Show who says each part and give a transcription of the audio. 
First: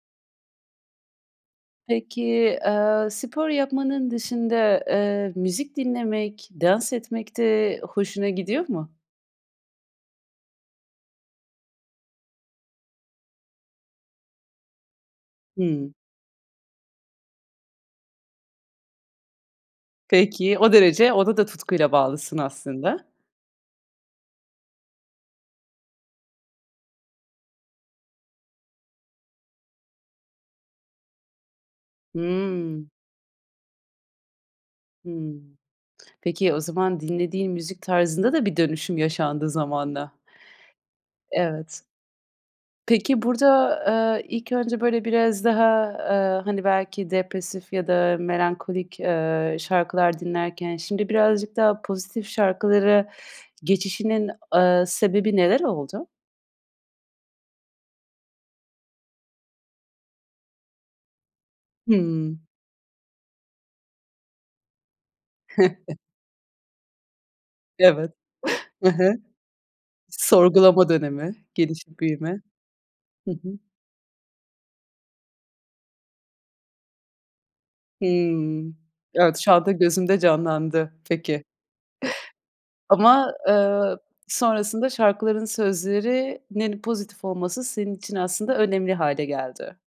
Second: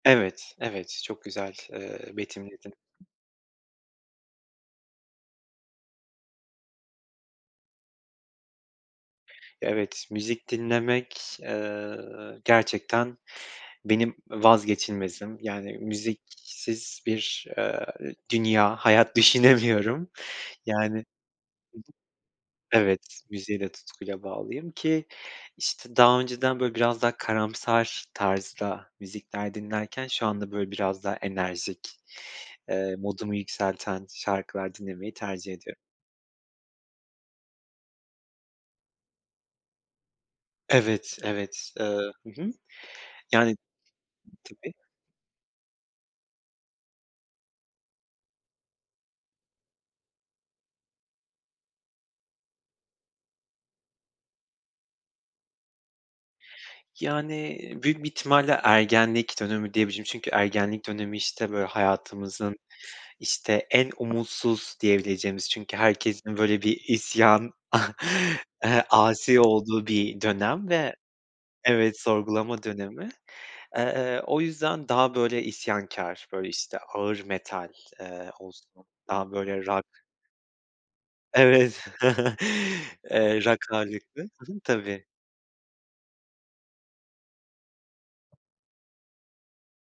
Speaker 1: Evet, evet, çok güzel, eee,
Speaker 2: Peki,
Speaker 1: betimledin.
Speaker 2: eee, spor yapmanın dışında, eee, müzik dinlemek, dans etmek de hoşuna gidiyor mu?
Speaker 1: Evet, müzik dinlemek, eee, gerçekten benim vazgeçilmezim, yani
Speaker 2: Hıı.
Speaker 1: müziksiz bir, eee, dünya, hayat düşünemiyorum.
Speaker 2: Peki. O
Speaker 1: Yani, hı hı
Speaker 2: derece, ona da tutkuyla bağlısın aslında.
Speaker 1: Evet, müziğe de tutkuyla bağlıyım, ki işte daha önceden böyle biraz daha karamsar tarzda müzikler dinlerken, şu anda, böyle, biraz daha enerjik,
Speaker 2: Hıı.
Speaker 1: eee, modumu yükselten şarkılar dinlemeyi
Speaker 2: Hıı.
Speaker 1: tercih ediyorum.
Speaker 2: Peki, o zaman dinlediğin müzik tarzında da bir dönüşüm yaşandı zamanla.
Speaker 1: Evet, evet.
Speaker 2: Evet.
Speaker 1: Iıı, hı hı.
Speaker 2: Peki,
Speaker 1: Yani
Speaker 2: burada, eee, ilk
Speaker 1: Tabii.
Speaker 2: önce, böyle biraz daha, eee, hani, belki depresif, ya da melankolik, eee, şarkılar dinlerken, şimdi, birazcık daha pozitif şarkılara geçişinin, ııı, sebebi neler oldu?
Speaker 1: Yani, büyük bir ihtimalle, ergenlik dönemi diyebilirim, çünkü ergenlik dönemi, işte, böyle,
Speaker 2: Hıı.
Speaker 1: hayatımızın, işte, en umutsuz diyebileceğimiz, çünkü, herkesin, böyle, bir isyan,
Speaker 2: Evet.
Speaker 1: eee,
Speaker 2: Hı hı.
Speaker 1: asi olduğu bir dönem,
Speaker 2: Sorgulama
Speaker 1: ve
Speaker 2: dönemi,
Speaker 1: Evet,
Speaker 2: gelişip büyüme.
Speaker 1: sorgulama dönemi.
Speaker 2: Hı hı.
Speaker 1: Eee, o yüzden, daha böyle isyankâr, böyle, işte ağır metal, eee,
Speaker 2: Hıı.
Speaker 1: olsun daha
Speaker 2: Evet, şu
Speaker 1: böyle
Speaker 2: anda
Speaker 1: Rock.
Speaker 2: gözümde canlandı. Peki.
Speaker 1: Evet,
Speaker 2: Ama,
Speaker 1: eee, Rock
Speaker 2: ııı,
Speaker 1: ağırlıklı. Hı hı
Speaker 2: sonrasında
Speaker 1: tabii.
Speaker 2: şarkıların sözlerinin pozitif olması, senin için aslında önemli hâle geldi.